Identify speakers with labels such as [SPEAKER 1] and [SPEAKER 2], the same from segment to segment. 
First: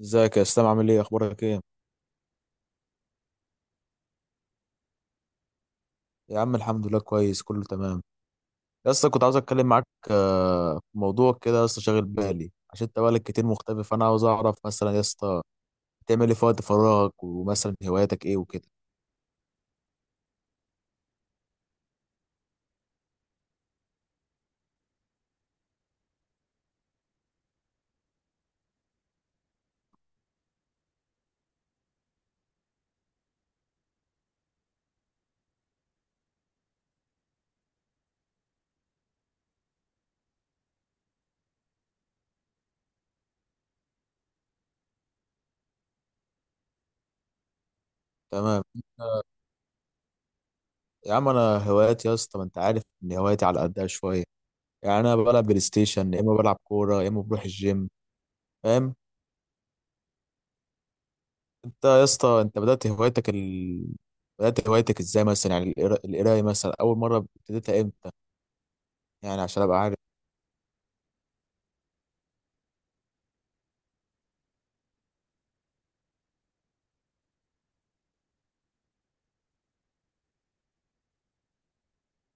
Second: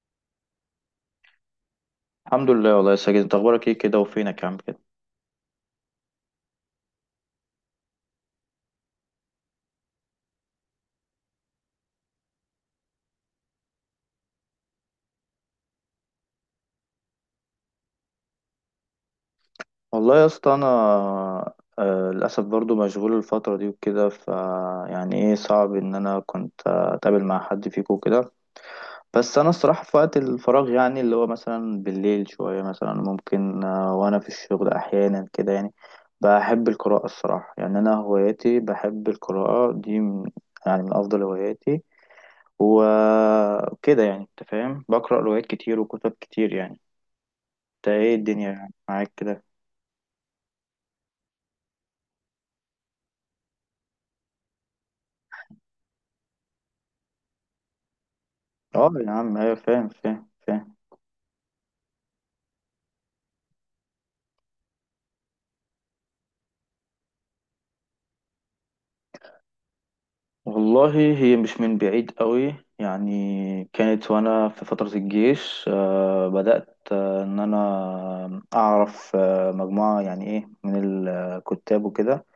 [SPEAKER 1] ازيك يا اسلام، عامل ايه؟ اخبارك ايه؟
[SPEAKER 2] الحمد لله والله يا ساجد انت اخبارك ايه كده وفينك يا عم كده.
[SPEAKER 1] يا عم الحمد لله كويس، كله تمام. يا اسطى كنت عاوز اتكلم معاك. في موضوع كده يا اسطى شاغل بالي، عشان انت بقالك كتير مختفي، فانا عاوز اعرف مثلا يا اسطى بتعمل ايه في وقت فراغك، ومثلا هواياتك ايه وكده.
[SPEAKER 2] والله يا اسطى انا، للاسف برضو مشغول الفتره دي وكده. يعني صعب ان انا كنت اتقابل مع حد فيكم وكده. بس انا الصراحه في وقت الفراغ يعني اللي هو مثلا بالليل شويه مثلا ممكن، وانا في الشغل احيانا كده يعني بحب القراءه الصراحه. يعني انا هواياتي بحب القراءه دي من، يعني من افضل هواياتي وكده. يعني انت فاهم، بقرا روايات كتير وكتب كتير يعني. انت ايه
[SPEAKER 1] تمام.
[SPEAKER 2] الدنيا معاك
[SPEAKER 1] آه،
[SPEAKER 2] كده؟
[SPEAKER 1] يا عم انا هواياتي يا اسطى، ما انت عارف ان هواياتي على قدها شويه. يعني انا بلعب بلاي ستيشن، يا اما بلعب كوره، يا اما بروح الجيم.
[SPEAKER 2] اه
[SPEAKER 1] فاهم.
[SPEAKER 2] يا عم، ايوه فاهم فاهم.
[SPEAKER 1] انت يا اسطى، انت بدأت هوايتك بدأت هوايتك ازاي مثلا؟ يعني القرايه مثلا اول مره ابتديتها امتى؟ يعني عشان ابقى عارف.
[SPEAKER 2] والله هي مش من بعيد قوي، يعني كانت وانا في فترة الجيش بدأت ان انا اعرف مجموعة يعني ايه من الكتاب وكده.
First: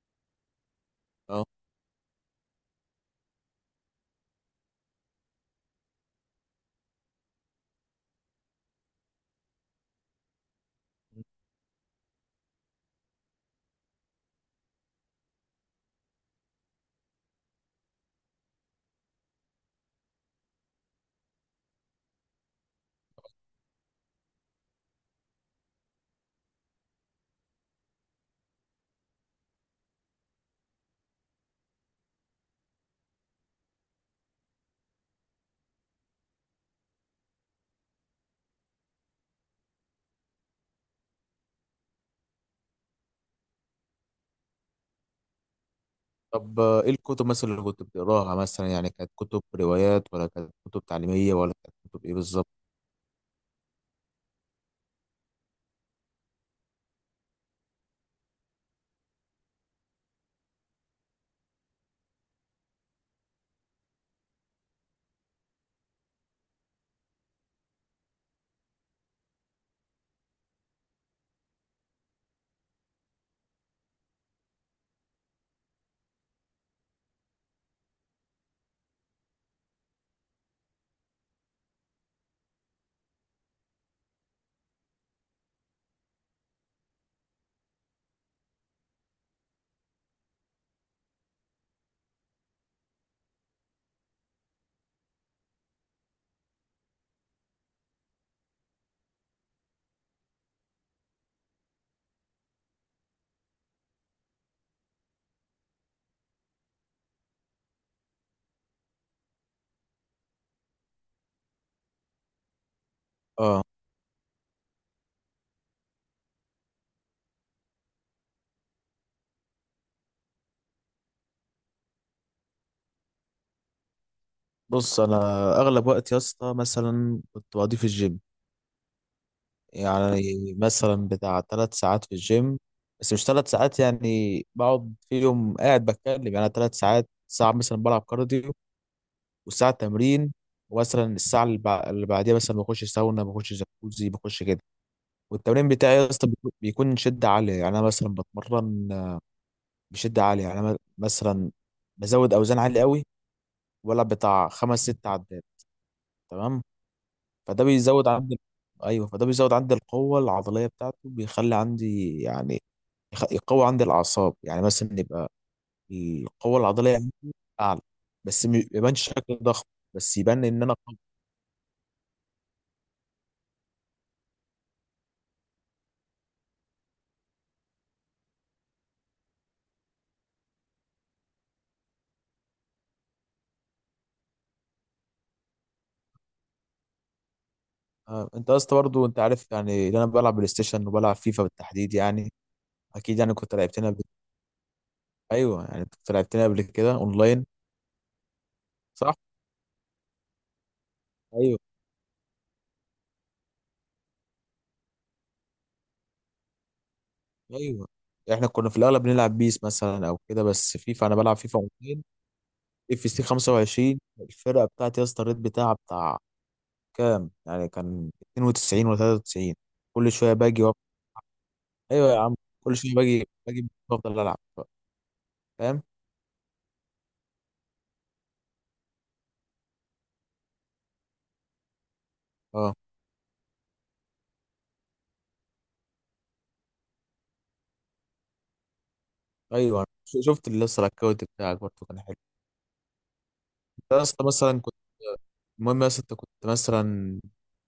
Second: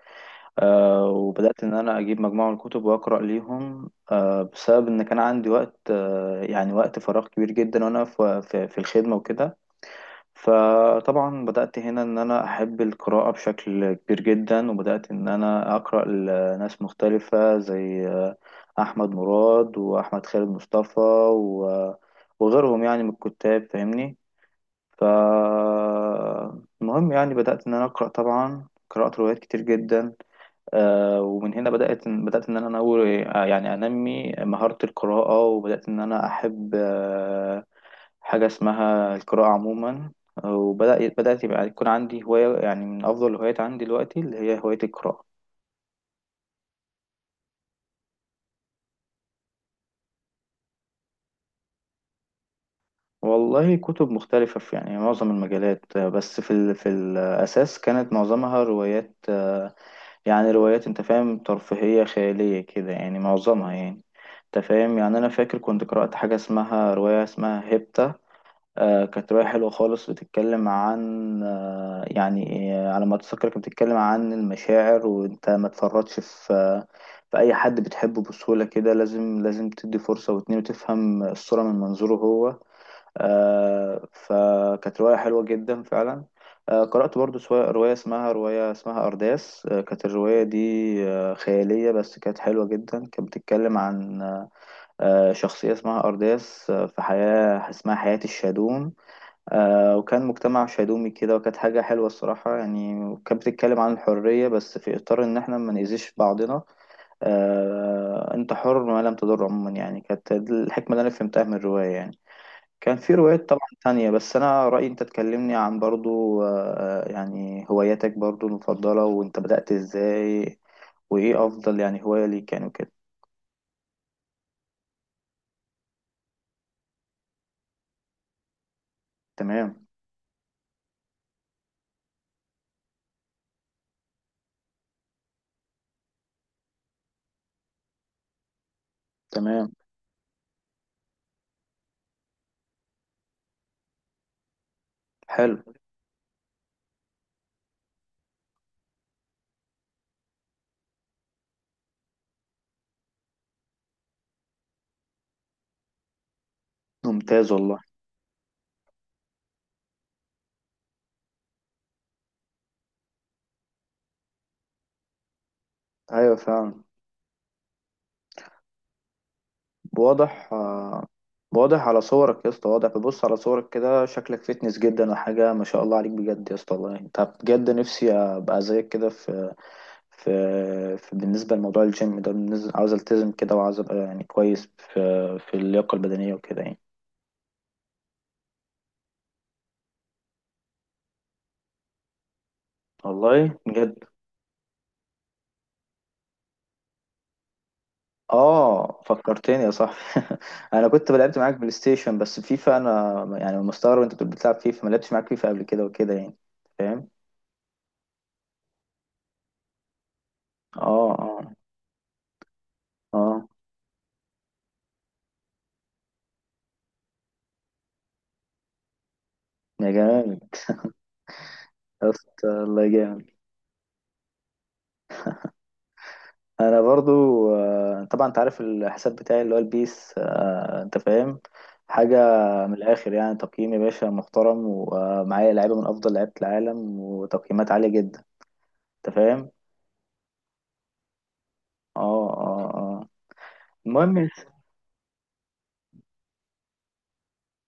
[SPEAKER 1] اه.
[SPEAKER 2] وبدأت ان انا اجيب مجموعة من الكتب واقرأ ليهم، بسبب ان كان عندي وقت يعني وقت فراغ كبير جدا وانا في الخدمة وكده. فطبعا بدأت هنا إن أنا أحب القراءة بشكل كبير جدا، وبدأت إن أنا أقرأ لناس مختلفة زي أحمد مراد وأحمد خالد مصطفى و- وغيرهم يعني من الكتاب فاهمني. فالمهم يعني بدأت إن أنا أقرأ، طبعا قرأت روايات كتير جدا، ومن هنا بدأت إن أنا أنوي يعني أنمي مهارة القراءة، وبدأت إن أنا أحب حاجة اسمها القراءة عموما. وبدأ بدأت يبقى يكون عندي هواية، يعني من أفضل الهوايات عندي دلوقتي اللي هي هواية القراءة.
[SPEAKER 1] طب ايه الكتب مثلا اللي كنت بتقراها؟ مثلا يعني كانت كتب روايات، ولا كانت كتب تعليمية، ولا كانت كتب ايه بالظبط؟
[SPEAKER 2] والله كتب مختلفة في يعني معظم المجالات، بس في الأساس كانت معظمها روايات، يعني روايات أنت فاهم، ترفيهية خيالية كده يعني معظمها يعني. أنت فاهم، يعني أنا فاكر كنت قرأت حاجة اسمها رواية اسمها هيبتا. كانت رواية حلوة خالص، بتتكلم عن على ما أتذكر كانت بتتكلم عن المشاعر، وأنت ما تفرطش في في أي حد بتحبه بسهولة كده، لازم تدي فرصة واتنين وتفهم الصورة من منظوره هو. فكانت رواية حلوة جدا فعلا. قرأت برضو رواية اسمها أرداس. كانت الرواية دي خيالية، بس كانت حلوة جدا. كانت بتتكلم عن شخصية اسمها أرداس في حياة اسمها حياة الشادون، وكان مجتمع شيدومي كده، وكانت حاجة حلوة الصراحة يعني. وكانت بتتكلم عن الحرية، بس في إطار إن إحنا ما نأذيش بعضنا. أنت حر ما لم تضر عموما. يعني كانت دي الحكمة اللي أنا فهمتها من الرواية يعني. كان في روايات طبعا
[SPEAKER 1] اه،
[SPEAKER 2] تانية. بس أنا رأيي أنت تكلمني عن برضو يعني هواياتك برضو المفضلة، وأنت بدأت إزاي، وإيه أفضل يعني هواية ليك يعني وكده.
[SPEAKER 1] بص انا اغلب وقت يا اسطى مثلا كنت بقضيه في الجيم.
[SPEAKER 2] تمام.
[SPEAKER 1] يعني مثلا بتاع ثلاث ساعات في الجيم، بس مش ثلاث ساعات يعني بقعد فيهم قاعد بتكلم. يعني ثلاث ساعات، ساعة مثلا بلعب كارديو، وساعة
[SPEAKER 2] تمام.
[SPEAKER 1] تمرين، ومثلا الساعة اللي بعديها مثلا بخش ساونا، بخش جاكوزي، بخش كده.
[SPEAKER 2] حلو.
[SPEAKER 1] والتمرين بتاعي يا اسطى بيكون شدة عالية. يعني انا مثلا بتمرن بشده عاليه. يعني انا مثلا بزود اوزان عاليه قوي، ولا بتاع خمس ست عدات. تمام.
[SPEAKER 2] ممتاز
[SPEAKER 1] فده
[SPEAKER 2] والله.
[SPEAKER 1] بيزود عندي، ايوه فده بيزود عندي القوه العضليه بتاعته، بيخلي عندي يعني يقوي عندي الاعصاب. يعني مثلا يبقى
[SPEAKER 2] أيوة
[SPEAKER 1] القوه
[SPEAKER 2] فعلا.
[SPEAKER 1] العضليه عندي اعلى، بس ما يبانش شكل ضخم، بس يبان
[SPEAKER 2] واضح،
[SPEAKER 1] ان انا قوي.
[SPEAKER 2] واضح على صورك يا اسطى، واضح. ببص على صورك كده شكلك فيتنس جدا وحاجة، ما شاء الله عليك بجد يا اسطى، والله انت بجد نفسي ابقى زيك كده في، في بالنسبة لموضوع الجيم ده. عاوز التزم كده، وعاوز ابقى يعني كويس في في اللياقة البدنية وكده يعني.
[SPEAKER 1] انت اصلا برضو انت عارف يعني إن انا بلعب بلاي ستيشن وبلعب فيفا بالتحديد يعني. اكيد يعني كنت
[SPEAKER 2] والله
[SPEAKER 1] لعبتنا
[SPEAKER 2] بجد.
[SPEAKER 1] قبل. ايوه يعني كنت لعبتنا قبل كده اونلاين.
[SPEAKER 2] اه
[SPEAKER 1] صح.
[SPEAKER 2] فكرتني يا صاحبي. انا كنت لعبت معاك
[SPEAKER 1] ايوه.
[SPEAKER 2] بلاي ستيشن، بس فيفا انا يعني مستغرب انت بتقول بتلعب فيفا، ما لعبتش معاك فيفا قبل كده وكده يعني. فاهم.
[SPEAKER 1] ايوه. احنا كنا في الاغلب بنلعب بيس مثلا او كده، بس فيفا
[SPEAKER 2] اه
[SPEAKER 1] انا بلعب
[SPEAKER 2] اه
[SPEAKER 1] فيفا 200 اف سي
[SPEAKER 2] اه.
[SPEAKER 1] 25. الفرقه بتاعتي يا اسطى الريت بتاعها بتاع كام؟ يعني كان 92 ولا 93.
[SPEAKER 2] يا
[SPEAKER 1] كل شويه
[SPEAKER 2] جمال.
[SPEAKER 1] باجي
[SPEAKER 2] يا
[SPEAKER 1] ايوه يا عم،
[SPEAKER 2] اسطى
[SPEAKER 1] كل
[SPEAKER 2] الله
[SPEAKER 1] شويه باجي
[SPEAKER 2] جامد.
[SPEAKER 1] باجي بفضل العب. فاهم.
[SPEAKER 2] انا برضو، طبعا انت عارف الحساب بتاعي اللي هو البيس، انت فاهم حاجة من
[SPEAKER 1] اه.
[SPEAKER 2] الاخر، يعني تقييم يا باشا محترم، ومعايا لعيبة من افضل لعيبة العالم وتقييمات عالية جدا. انت فاهم.
[SPEAKER 1] ايوه شفت اللي لسه الاكونت بتاعك برضه كان حلو.
[SPEAKER 2] اه اه اه.
[SPEAKER 1] انت يا
[SPEAKER 2] المهم،
[SPEAKER 1] اسطى مثلا كنت، المهم يا اسطى انت كنت مثلا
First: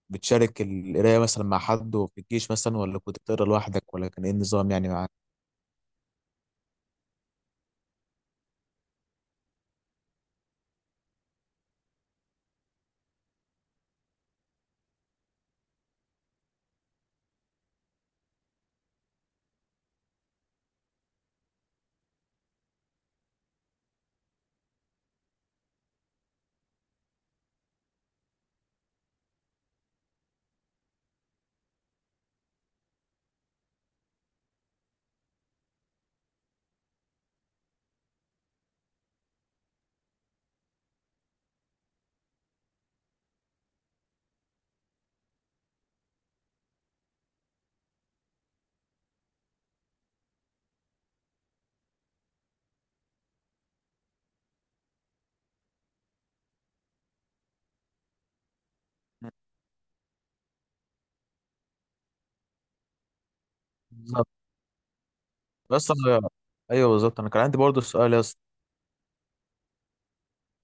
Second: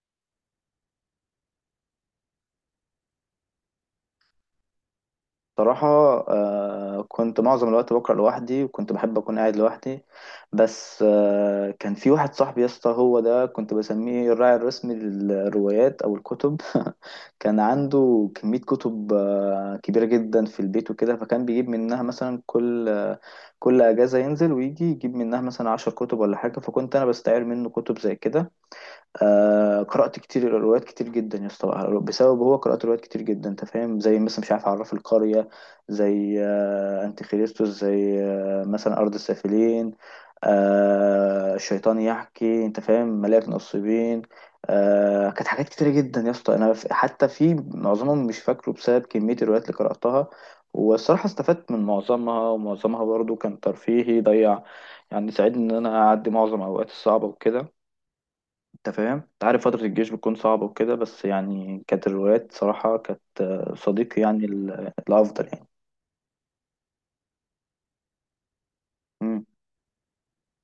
[SPEAKER 1] بتشارك القرايه مثلا مع حد في الجيش، مثلا ولا كنت بتقرا لوحدك، ولا كان ايه النظام يعني معاك؟
[SPEAKER 2] صراحة كنت معظم الوقت بقرأ لوحدي، وكنت بحب أكون قاعد لوحدي. بس كان في واحد صاحبي يا اسطى، هو ده كنت بسميه الراعي الرسمي للروايات أو الكتب. كان عنده كمية كتب كبيرة جدا في البيت وكده، فكان بيجيب منها مثلا كل كل أجازة ينزل ويجي يجيب منها مثلا عشر كتب ولا حاجة، فكنت أنا بستعير منه كتب زي كده. قرأت كتير، روايات كتير جدا يا اسطى بسبب هو قرأت روايات كتير جدا انت فاهم، زي مثلا مش عارف عراف القرية، زي انتي خريستوس، زي مثلا أرض السافلين، الشيطان يحكي، انت فاهم، ملاك نصيبين. كانت حاجات كتيرة جدا يا اسطى انا حتى في معظمهم مش فاكره بسبب كمية الروايات اللي قرأتها. والصراحة استفدت من معظمها، ومعظمها برضو كان ترفيهي ضيع، يعني ساعدني ان انا اعدي معظم اوقاتي الصعبة وكده. انت فاهم، انت عارف فترة الجيش بتكون صعبة وكده، بس يعني كانت الروايات صراحة كانت صديقي يعني الأفضل يعني.
[SPEAKER 1] بس انا، ايوه بالظبط انا كان عندي برضه سؤال يا اسطى.
[SPEAKER 2] مم.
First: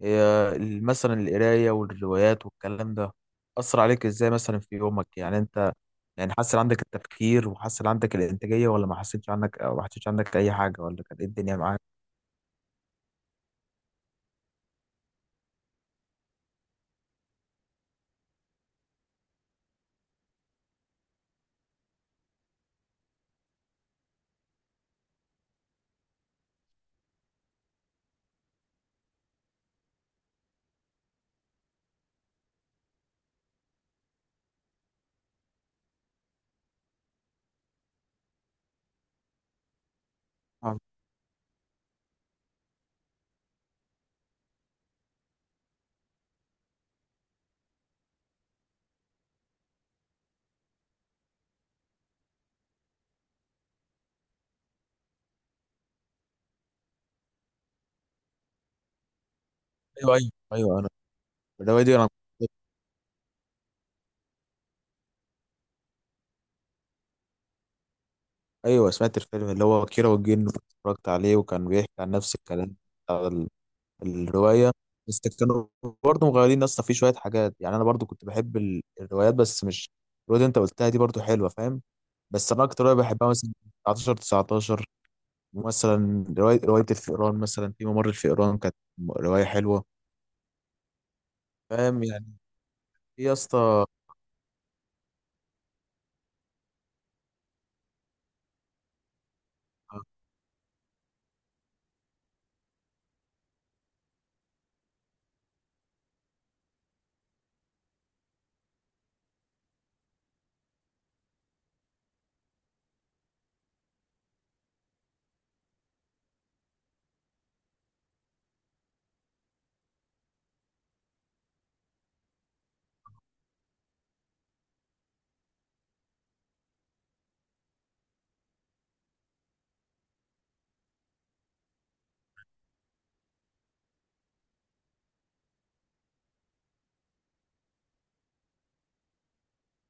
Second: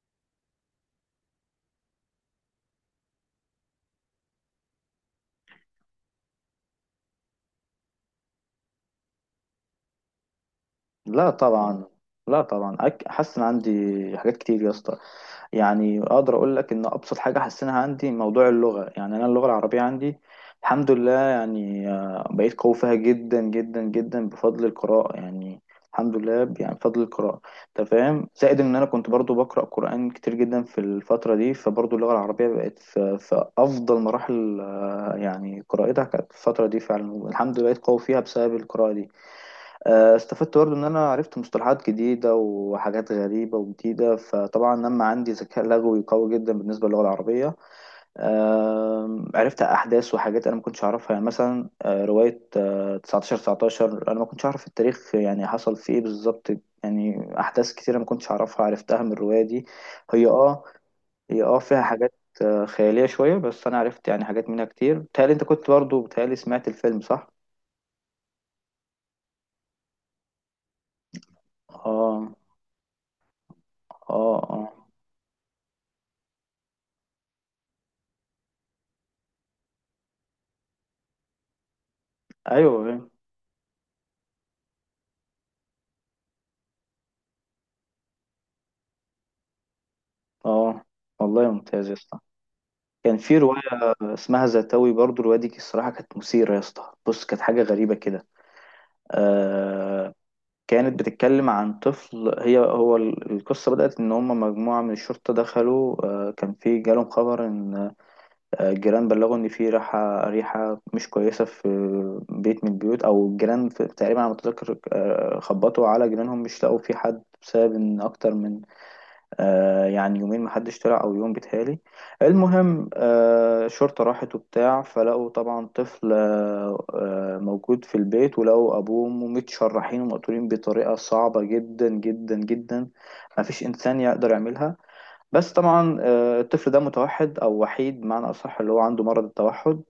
[SPEAKER 1] هي مثلا القرايه والروايات والكلام ده اثر عليك ازاي مثلا في يومك؟ يعني انت يعني حسن عندك التفكير وحسن عندك الانتاجيه، ولا ما حسيتش عندك، أو ما حسيتش عندك اي حاجه، ولا كانت إيه
[SPEAKER 2] لا
[SPEAKER 1] الدنيا معاك؟
[SPEAKER 2] طبعا. لا طبعا، حاسس إن عندي حاجات كتير يا اسطى. يعني اقدر اقول لك ان ابسط حاجه حسنها عندي موضوع اللغه، يعني انا اللغه العربيه عندي الحمد لله، يعني بقيت قوي فيها جدا جدا جدا بفضل القراءه. يعني الحمد لله يعني بفضل القراءه. انت فاهم، زائد ان انا كنت برضو بقرا قران كتير جدا في الفتره دي، فبرضو اللغه العربيه بقت في افضل مراحل يعني قراءتها كانت في الفتره دي. فعلا الحمد لله بقيت قوي فيها بسبب القراءه دي. استفدت برضه
[SPEAKER 1] آه.
[SPEAKER 2] ان انا عرفت مصطلحات جديده وحاجات غريبه وجديده، فطبعا لما عندي ذكاء لغوي قوي جدا بالنسبه للغه العربيه. عرفت احداث وحاجات انا ما كنتش اعرفها، يعني مثلا روايه 1919 انا ما كنتش اعرف التاريخ يعني حصل فيه ايه بالظبط. يعني احداث كتيره ما كنتش اعرفها، عرفتها من الروايه دي.
[SPEAKER 1] ايوه،
[SPEAKER 2] هي
[SPEAKER 1] ايوه،
[SPEAKER 2] اه
[SPEAKER 1] ايوه انا،
[SPEAKER 2] هي فيها
[SPEAKER 1] الروايه دي انا،
[SPEAKER 2] حاجات خياليه شويه، بس انا عرفت يعني حاجات منها كتير. بتهيألي انت كنت برضه، بتهيألي سمعت الفيلم صح؟
[SPEAKER 1] ايوه سمعت الفيلم اللي هو كيرة والجن، اتفرجت عليه وكان بيحكي عن
[SPEAKER 2] اه
[SPEAKER 1] نفس الكلام بتاع
[SPEAKER 2] اه
[SPEAKER 1] الرواية.
[SPEAKER 2] اه.
[SPEAKER 1] بس كانوا برضه مغيرين اصلا في شوية حاجات. يعني انا برضه كنت بحب الروايات، بس مش الرواية اللي انت قلتها دي، برضه حلوة. فاهم. بس انا اكتر رواية
[SPEAKER 2] ايوه.
[SPEAKER 1] بحبها مثلا 19 19، مثلا رواية الفئران، مثلا في ممر الفئران، كانت رواية حلوة.
[SPEAKER 2] اه. والله ممتاز يا
[SPEAKER 1] فاهم
[SPEAKER 2] اسطى.
[SPEAKER 1] يعني.
[SPEAKER 2] كان
[SPEAKER 1] في يا
[SPEAKER 2] في رواية
[SPEAKER 1] اسطى،
[SPEAKER 2] اسمها زتاوي، برضو الرواية دي الصراحة كانت مثيرة يا اسطى. بص كانت حاجة غريبة كده. آه كانت بتتكلم عن طفل، هي هو القصة بدأت إن هم مجموعة من الشرطة دخلوا، كان في جالهم خبر إن الجيران بلغوا إن في ريحة مش كويسة في بيت من البيوت أو الجيران في، تقريبا على ما أتذكر خبطوا على جيرانهم مش لقوا في حد، بسبب إن أكتر من يعني يومين محدش طلع، او يوم بيتهيألي. المهم الشرطة راحت وبتاع، فلقوا طبعا طفل موجود في البيت، ولقوا ابوه وامه متشرحين ومقتولين بطريقة صعبة جدا جدا جدا، مفيش انسان يقدر يعملها. بس طبعا الطفل ده متوحد، او وحيد بمعنى اصح، اللي هو عنده مرض التوحد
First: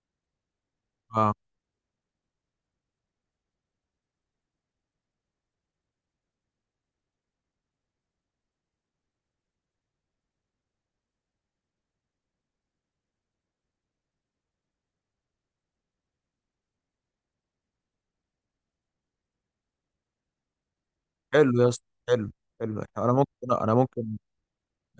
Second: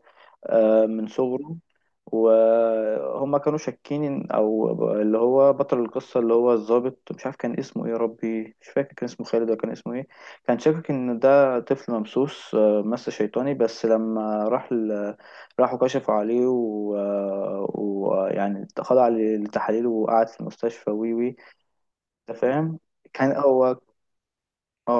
[SPEAKER 2] من
[SPEAKER 1] آه،
[SPEAKER 2] صغره. وهم كانوا شاكين اللي هو بطل القصه اللي هو الضابط، مش عارف كان اسمه ايه يا ربي، مش فاكر كان اسمه خالد ولا كان اسمه ايه، كان شاكك ان ده طفل ممسوس، مس شيطاني. بس لما راحوا كشفوا عليه، يعني خضع للتحاليل وقعد في المستشفى وي وي
[SPEAKER 1] حلو يا اسطى، حلو.
[SPEAKER 2] انت فاهم،
[SPEAKER 1] حلو. انا
[SPEAKER 2] كان
[SPEAKER 1] ممكن انا
[SPEAKER 2] هو،
[SPEAKER 1] ممكن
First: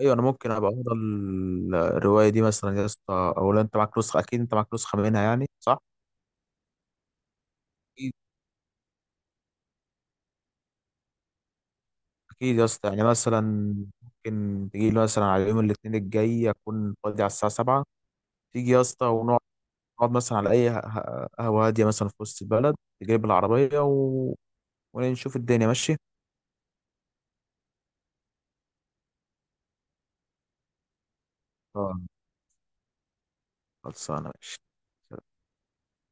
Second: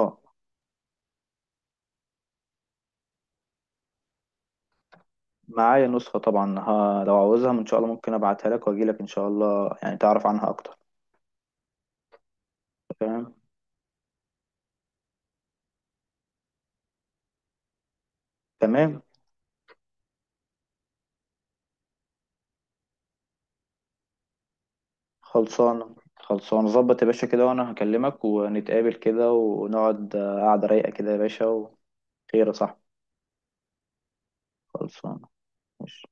[SPEAKER 1] ايوه انا ممكن ابقى اقرا الرواية دي مثلا يا اسطى. او لو انت معاك نسخة، اكيد انت معاك نسخة منها يعني، صح؟
[SPEAKER 2] معايا نسخه طبعا، ها لو عاوزها ان شاء الله ممكن ابعتها لك واجي لك ان شاء الله يعني تعرف عنها اكتر.
[SPEAKER 1] اكيد يا اسطى، يعني
[SPEAKER 2] تمام.
[SPEAKER 1] مثلا ممكن تيجي لي مثلا على يوم الاثنين الجاي، اكون فاضي على الساعه 7، تيجي يا
[SPEAKER 2] تمام.
[SPEAKER 1] اسطى ونقعد، نقعد مثلا على اي قهوه هاديه مثلا في وسط البلد، تجيب العربيه و... ونشوف الدنيا،
[SPEAKER 2] خلصانة،
[SPEAKER 1] ماشي؟
[SPEAKER 2] خلصانة، ظبط يا باشا كده. وانا هكلمك ونتقابل كده ونقعد قعدة رايقة كده يا باشا،
[SPEAKER 1] آه.
[SPEAKER 2] وخير يا صاحبي.
[SPEAKER 1] خلصانه، ماشي.
[SPEAKER 2] خلصانة. ماشي.